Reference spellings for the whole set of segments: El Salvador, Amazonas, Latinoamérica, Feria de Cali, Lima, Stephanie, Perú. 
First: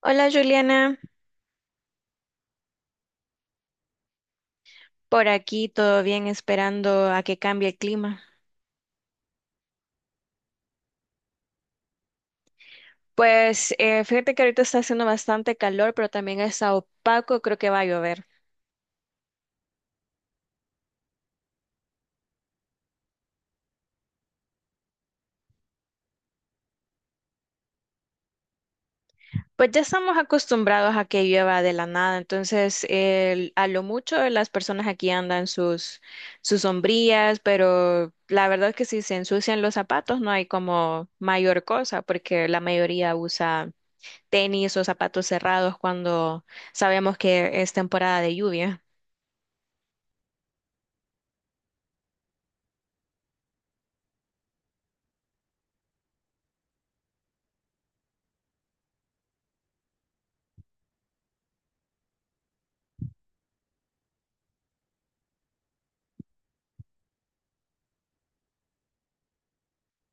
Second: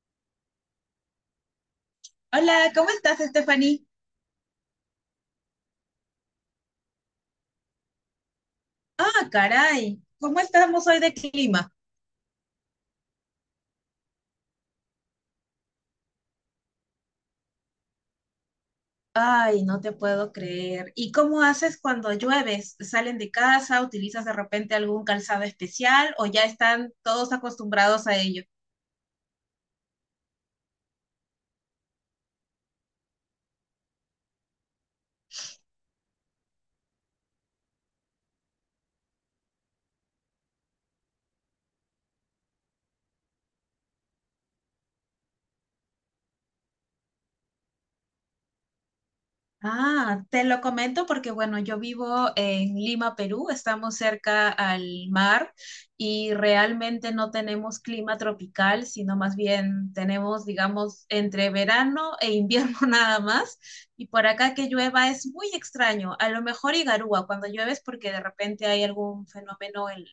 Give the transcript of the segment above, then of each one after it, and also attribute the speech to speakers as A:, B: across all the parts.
A: Hola Juliana,
B: Hola, ¿cómo estás, Stephanie?
A: por aquí todo bien, esperando a que cambie el clima.
B: Ah, caray, ¿cómo estamos hoy de clima?
A: Pues fíjate que ahorita está haciendo bastante calor, pero también está opaco, creo que va a llover.
B: Ay, no te puedo creer. ¿Y cómo haces cuando llueves? ¿Salen de casa? ¿Utilizas de repente algún calzado especial o ya están todos acostumbrados a ello?
A: Pues ya estamos acostumbrados a que llueva de la nada, entonces a lo mucho las personas aquí andan sus sombrillas, pero la verdad es que si se ensucian los zapatos no hay como mayor cosa, porque la mayoría usa tenis o zapatos cerrados cuando sabemos que es temporada de lluvia.
B: Ah, te lo comento porque, bueno, yo vivo en Lima, Perú, estamos cerca al mar y realmente no tenemos clima tropical, sino más bien tenemos, digamos, entre verano e invierno nada más. Y por acá que llueva es muy extraño, a lo mejor Igarúa cuando llueves porque de repente hay algún fenómeno el,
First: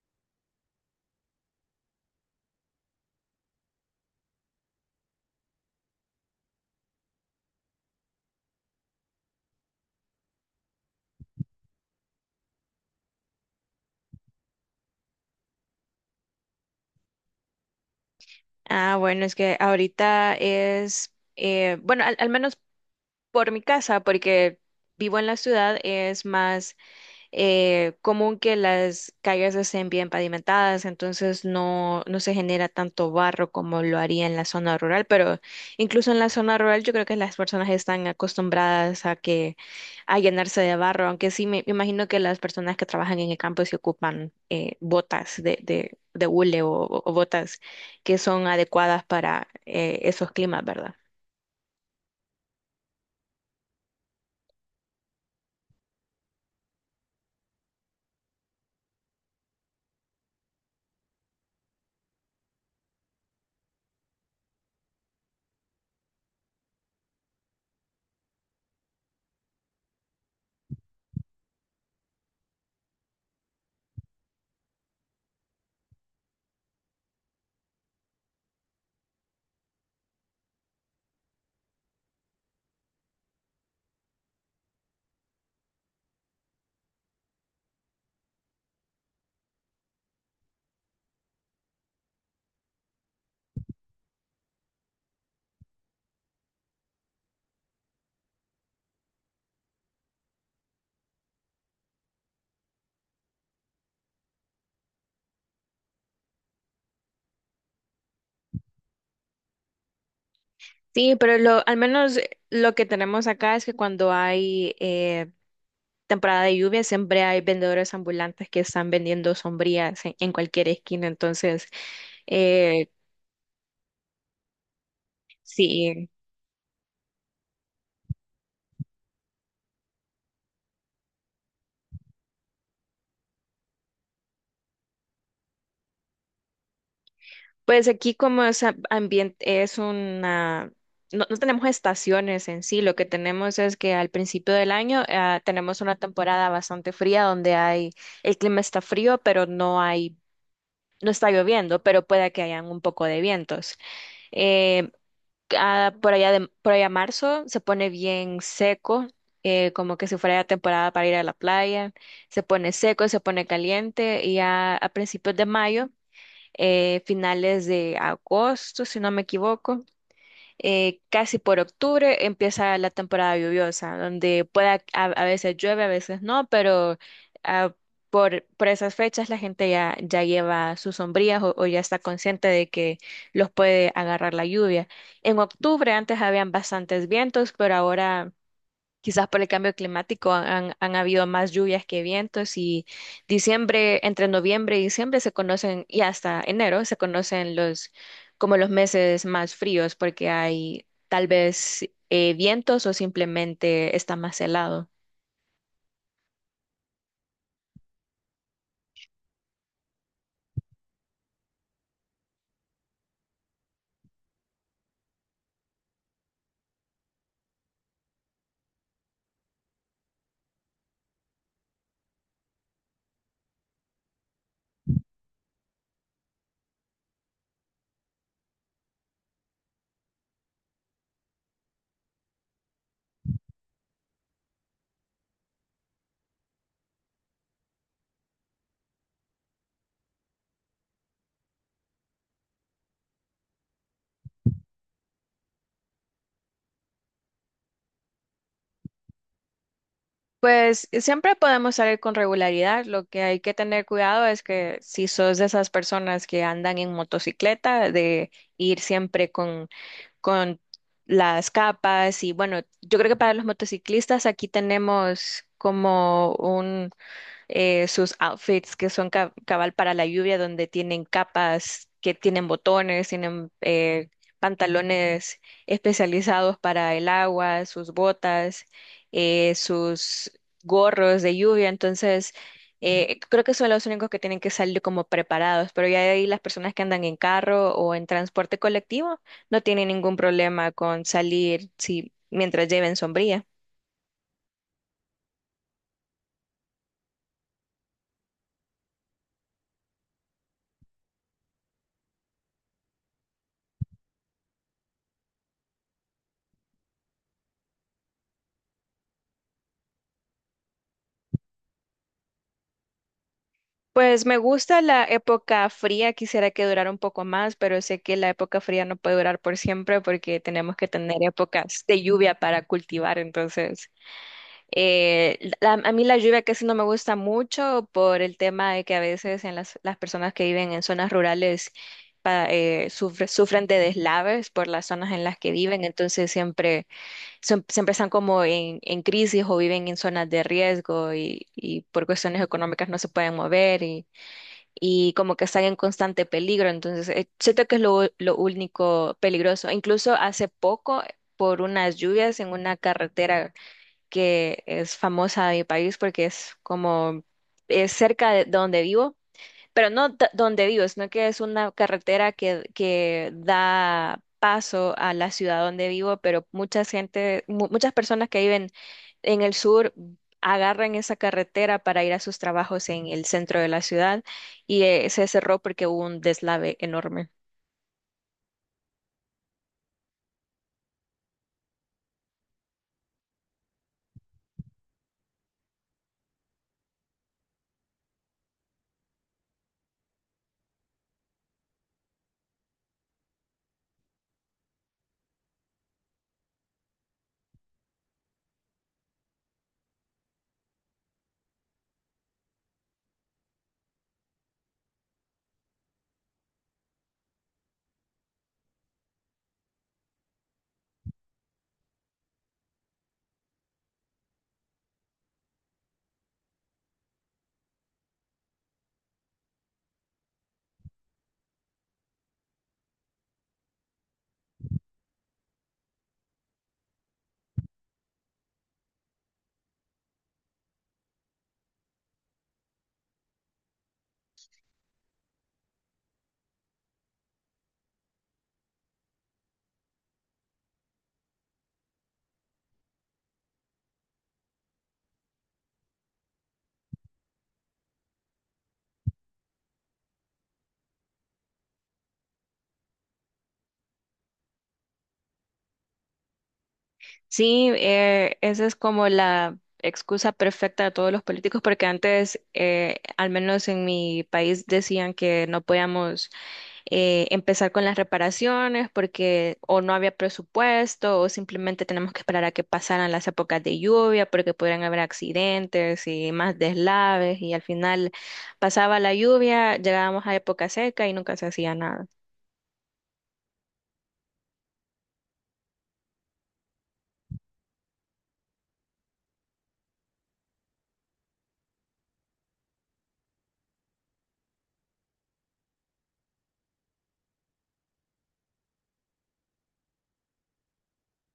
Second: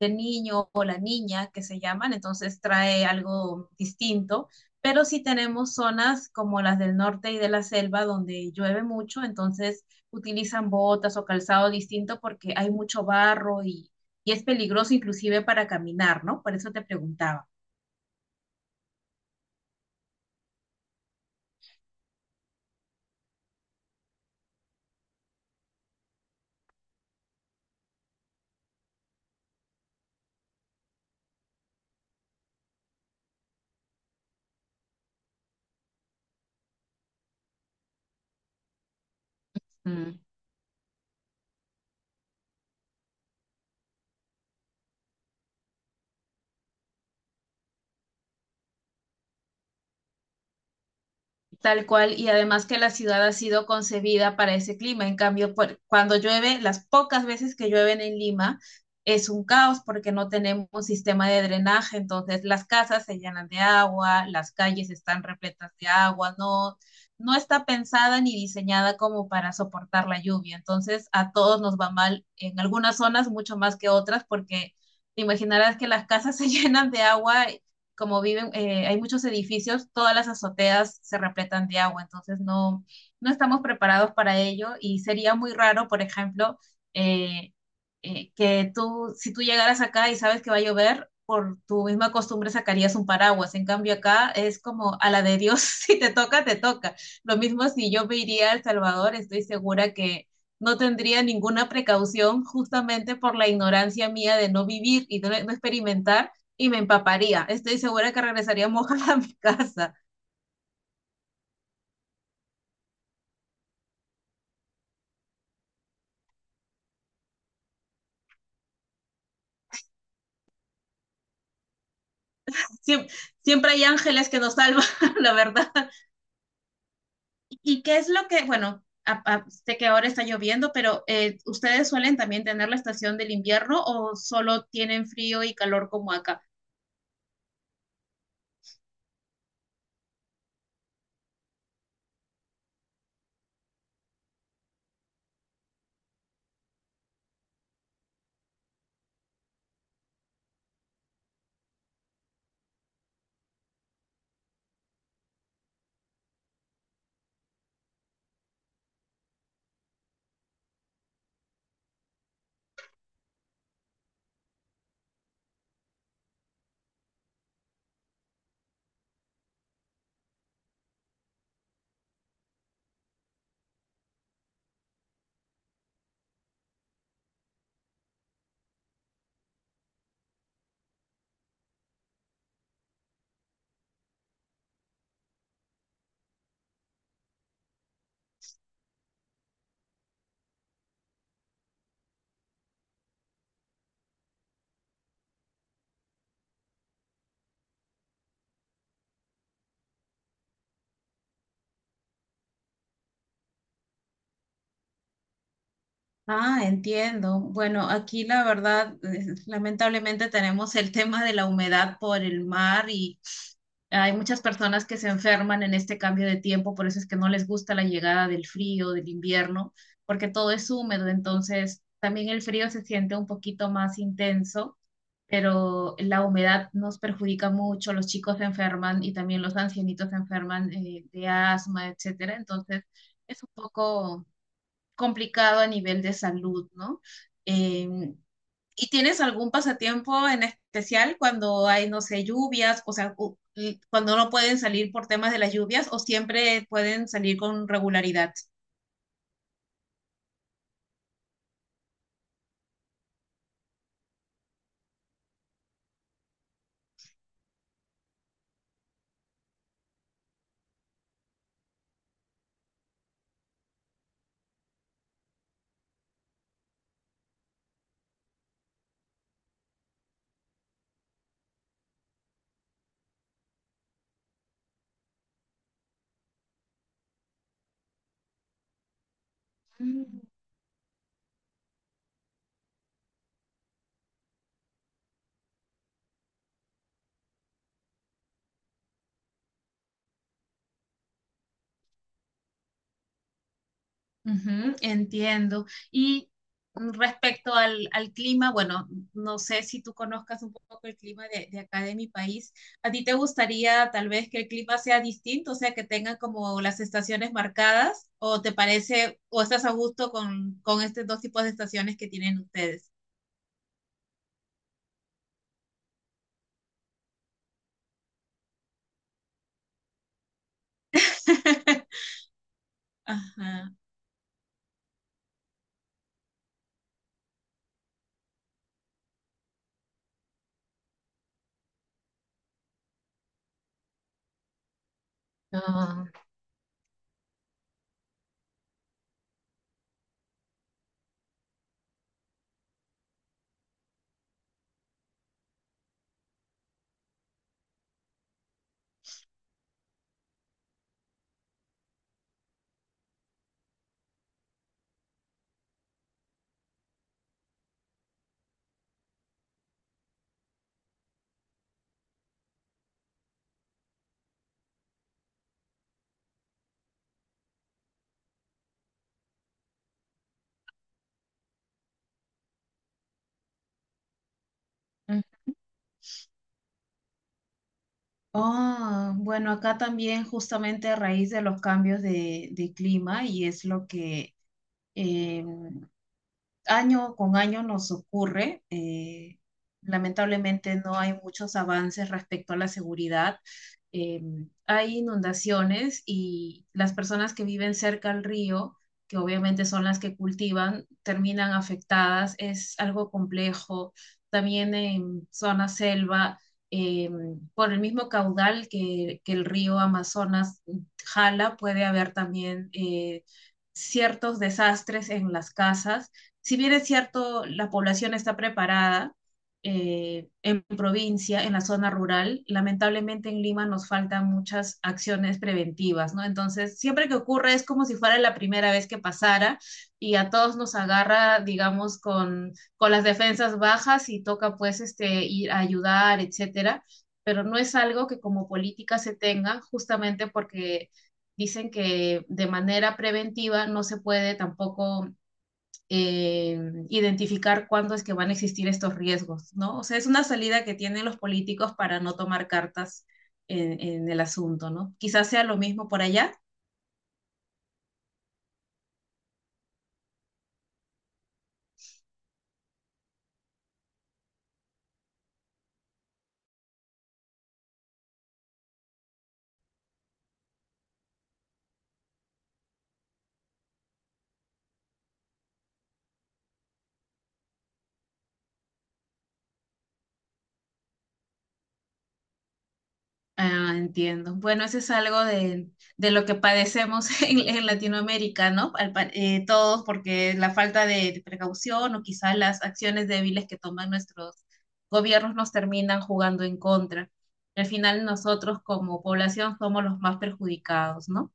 B: del niño o la niña que se llaman, entonces trae algo distinto, pero sí tenemos zonas como las del norte y de la selva donde llueve mucho, entonces utilizan botas o calzado distinto porque hay mucho barro y es peligroso inclusive para caminar, ¿no? Por eso te preguntaba.
A: Ah, bueno, es que ahorita es, bueno, al menos por mi casa, porque vivo en la ciudad, es más común que las calles estén bien pavimentadas, entonces no se genera tanto barro como lo haría en la zona rural, pero incluso en la zona rural yo creo que las personas están acostumbradas
B: Mm.
A: a llenarse de barro, aunque sí me imagino que las personas que trabajan en el campo se ocupan botas de hule o, o botas que son adecuadas para esos climas, ¿verdad?
B: Tal cual, y además que la ciudad ha sido concebida para ese clima. En cambio, cuando llueve, las pocas veces que llueven en Lima, es un caos porque no tenemos sistema de drenaje, entonces las casas se llenan de agua, las calles están repletas de agua, no, no está pensada ni diseñada como para soportar la lluvia. Entonces, a todos nos va mal en algunas zonas mucho más que otras porque te imaginarás que las casas se llenan de agua como viven, hay muchos edificios, todas las azoteas se repletan de agua, entonces no, no estamos preparados para ello y sería muy raro, por ejemplo, eh, que tú, si tú llegaras acá y sabes que va a llover, por tu misma costumbre sacarías un paraguas. En cambio acá es como a la de Dios, si te toca, te toca. Lo mismo si yo me iría a El Salvador, estoy segura que no tendría ninguna precaución justamente por la ignorancia mía de no vivir y no, no experimentar y me empaparía. Estoy segura que regresaría mojada a mi casa.
A: Sí, pero lo, al menos lo que tenemos acá es que cuando hay temporada de lluvia siempre hay vendedores ambulantes que están vendiendo sombrillas en cualquier esquina. Entonces, eh,
B: Siem- Siempre hay ángeles que nos salvan, la verdad.
A: sí,
B: ¿Y qué es lo que, bueno, sé que ahora está lloviendo, pero ¿ustedes suelen también tener la estación del invierno o solo tienen frío y calor como acá?
A: pues aquí como es ambiente, es una... No, no tenemos estaciones en sí, lo que tenemos es que al principio del año tenemos una temporada bastante fría donde hay, el clima está frío, pero no hay, no está lloviendo, pero puede que hayan un poco de vientos. Eh, por allá de, por allá marzo se pone bien seco, como que si fuera ya temporada para ir a la playa, se pone seco, se pone caliente y ya a principios de mayo, finales de agosto, si no me equivoco casi por octubre empieza la temporada lluviosa, donde pueda, a veces llueve, a veces no, pero ah, por esas fechas la gente ya, ya lleva sus sombrillas o ya está consciente de que los puede agarrar la lluvia. En octubre antes habían bastantes vientos, pero ahora quizás por el cambio climático han habido más lluvias que vientos y diciembre, entre noviembre y diciembre se conocen, y hasta enero se conocen los como los meses más fríos porque hay tal vez vientos o simplemente está más helado.
B: Ah, entiendo. Bueno, aquí la verdad, lamentablemente tenemos el tema de la humedad por el mar y hay muchas personas que se enferman en este cambio de tiempo, por eso es que no les gusta la llegada del frío, del invierno, porque todo es húmedo, entonces también el frío se siente un poquito más intenso, pero la humedad nos perjudica mucho, los chicos se enferman y también los ancianitos se enferman de asma, etcétera, entonces es un poco complicado a nivel de salud, ¿no? Eh, ¿Y tienes algún pasatiempo en especial cuando hay, no sé, lluvias, o sea, y cuando no pueden salir por temas de las lluvias o siempre pueden salir con regularidad?
A: Pues siempre podemos salir con regularidad. Lo que hay que tener cuidado es que si sos de esas personas que andan en motocicleta, de ir siempre con las capas y bueno, yo creo que para los motociclistas aquí tenemos como un sus outfits que son cabal para la lluvia, donde tienen capas, que tienen botones, tienen pantalones especializados para el agua, sus botas, sus gorros de lluvia. Entonces, creo que son los únicos que tienen que salir como preparados, pero ya de ahí las personas que andan en carro o en transporte colectivo no tienen ningún problema con salir si, mientras lleven sombría.
B: Ujú, entiendo. Y respecto al clima, bueno, no sé si tú conozcas un poco el clima de acá de mi país. ¿A ti te gustaría tal vez que el clima sea distinto, o sea, que tengan como las estaciones marcadas? ¿O te parece, o estás a gusto con estos dos tipos de estaciones que tienen ustedes?
A: Pues me gusta la época fría, quisiera que durara un poco más, pero sé que la época fría no puede durar por siempre porque tenemos que tener épocas de lluvia para cultivar.
B: Ajá.
A: Entonces, la- a mí la lluvia casi no me gusta mucho por el tema de que a veces en las personas que viven en zonas rurales sufren de deslaves por las zonas en las que viven,
B: Ah.
A: entonces siempre, siempre están como en crisis o viven en zonas de riesgo y por cuestiones económicas no se pueden mover y como que están en constante peligro. Entonces, siento que es lo único peligroso. Incluso hace poco, por unas lluvias en una carretera que es famosa de mi país porque es como es cerca de donde vivo, pero no donde vivo, sino que es una carretera que da paso a la ciudad donde vivo, pero mucha gente, muchas personas que viven en el sur agarran esa carretera para ir a sus trabajos en el centro de la ciudad y
B: Mm.
A: se cerró porque hubo un deslave enorme.
B: Oh, bueno, acá también justamente a raíz de los cambios de clima y es lo que año con año nos ocurre. Lamentablemente no hay muchos avances respecto a la seguridad. Eh, Hay inundaciones y las personas que viven cerca al río, que obviamente son las que cultivan, terminan afectadas. Es algo complejo. También en zona selva, eh, por el mismo caudal que el río Amazonas jala, puede haber también... ciertos desastres en las casas. Si bien es cierto, la población está preparada en provincia, en la zona rural, lamentablemente en Lima nos faltan muchas acciones preventivas, ¿no? Entonces, siempre que ocurre es como si fuera la primera vez que pasara y a todos nos agarra, digamos, con las defensas bajas y toca pues este, ir a ayudar, etcétera, pero no es algo que como política se tenga justamente porque dicen que de manera preventiva no se puede tampoco eh, identificar cuándo es que van a existir estos riesgos, ¿no? O sea, es una salida que tienen los políticos para no tomar cartas en el asunto, ¿no? Quizás sea lo mismo por allá.
A: Sí, esa es como la excusa perfecta de todos los políticos, porque antes, al menos en mi país, decían que no podíamos empezar con las reparaciones porque o no había presupuesto o simplemente tenemos que esperar a que pasaran las épocas de lluvia porque podrían haber accidentes y más deslaves y al final pasaba la lluvia, llegábamos a época seca y nunca se hacía nada.
B: Ah, entiendo. Bueno, eso es algo de lo que padecemos en Latinoamérica, ¿no? Todos, porque la falta de precaución o quizás las acciones débiles que toman nuestros gobiernos nos terminan jugando en contra. Al final nosotros como población somos los más perjudicados, ¿no?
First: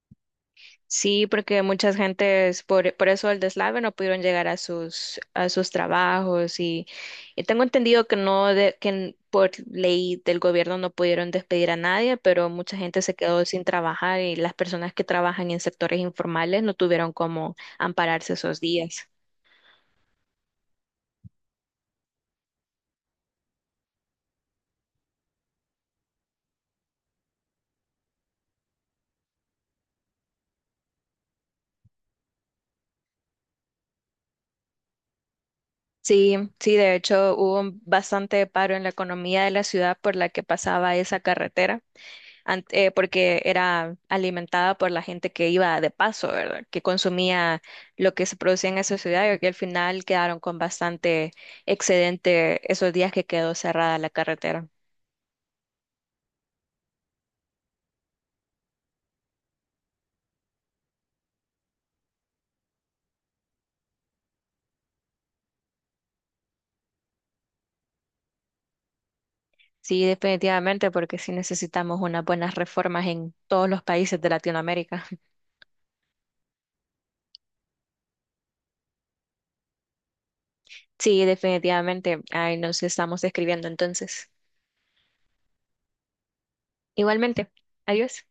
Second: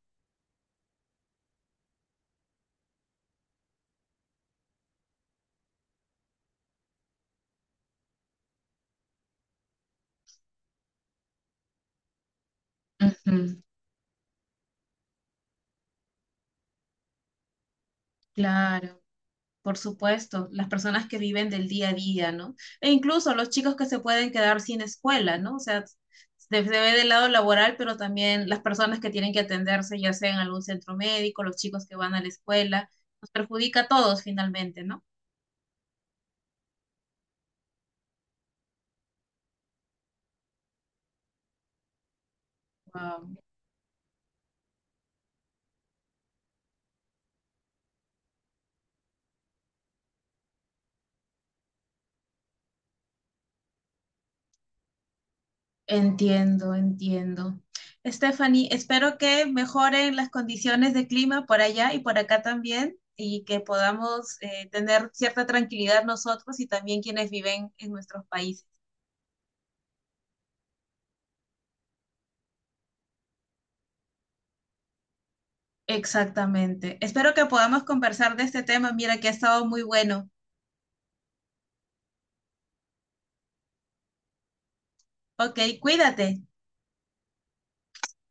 A: Sí, porque muchas gentes por eso el deslave no pudieron llegar a sus trabajos y tengo entendido que no de- que n- por ley del gobierno no pudieron despedir a nadie, pero mucha gente se quedó
B: Ujú,
A: sin trabajar y las personas que trabajan en sectores informales no tuvieron cómo ampararse esos
B: claro.
A: días.
B: Por supuesto, las personas que viven del día a día, ¿no? E incluso los chicos que se pueden quedar sin escuela, ¿no? O sea, se ve del lado laboral, pero también las personas que tienen que atenderse, ya sea en algún centro médico, los chicos que van a la escuela, nos perjudica a todos finalmente, ¿no?
A: Sí, sí, de hecho hubo un bastante paro en la economía de la ciudad por la que pasaba esa carretera.
B: Wow.
A: Porque era alimentada por la gente que iba de paso, ¿verdad? Que consumía lo que se producía en esa ciudad y al final quedaron con bastante excedente esos días que quedó cerrada la carretera.
B: Entiendo, entiendo. Stephanie, espero que mejoren las condiciones de clima por allá y por acá también y que podamos tener cierta tranquilidad nosotros y también quienes viven en nuestros países.
A: Sí, definitivamente, porque sí necesitamos unas buenas reformas en todos los países de Latinoamérica.
B: Exactamente. Espero que podamos conversar de este tema. Mira que ha estado muy bueno.
A: Sí, definitivamente. Ahí nos estamos escribiendo entonces.
B: Ok, cuídate.
A: Igualmente. Adiós.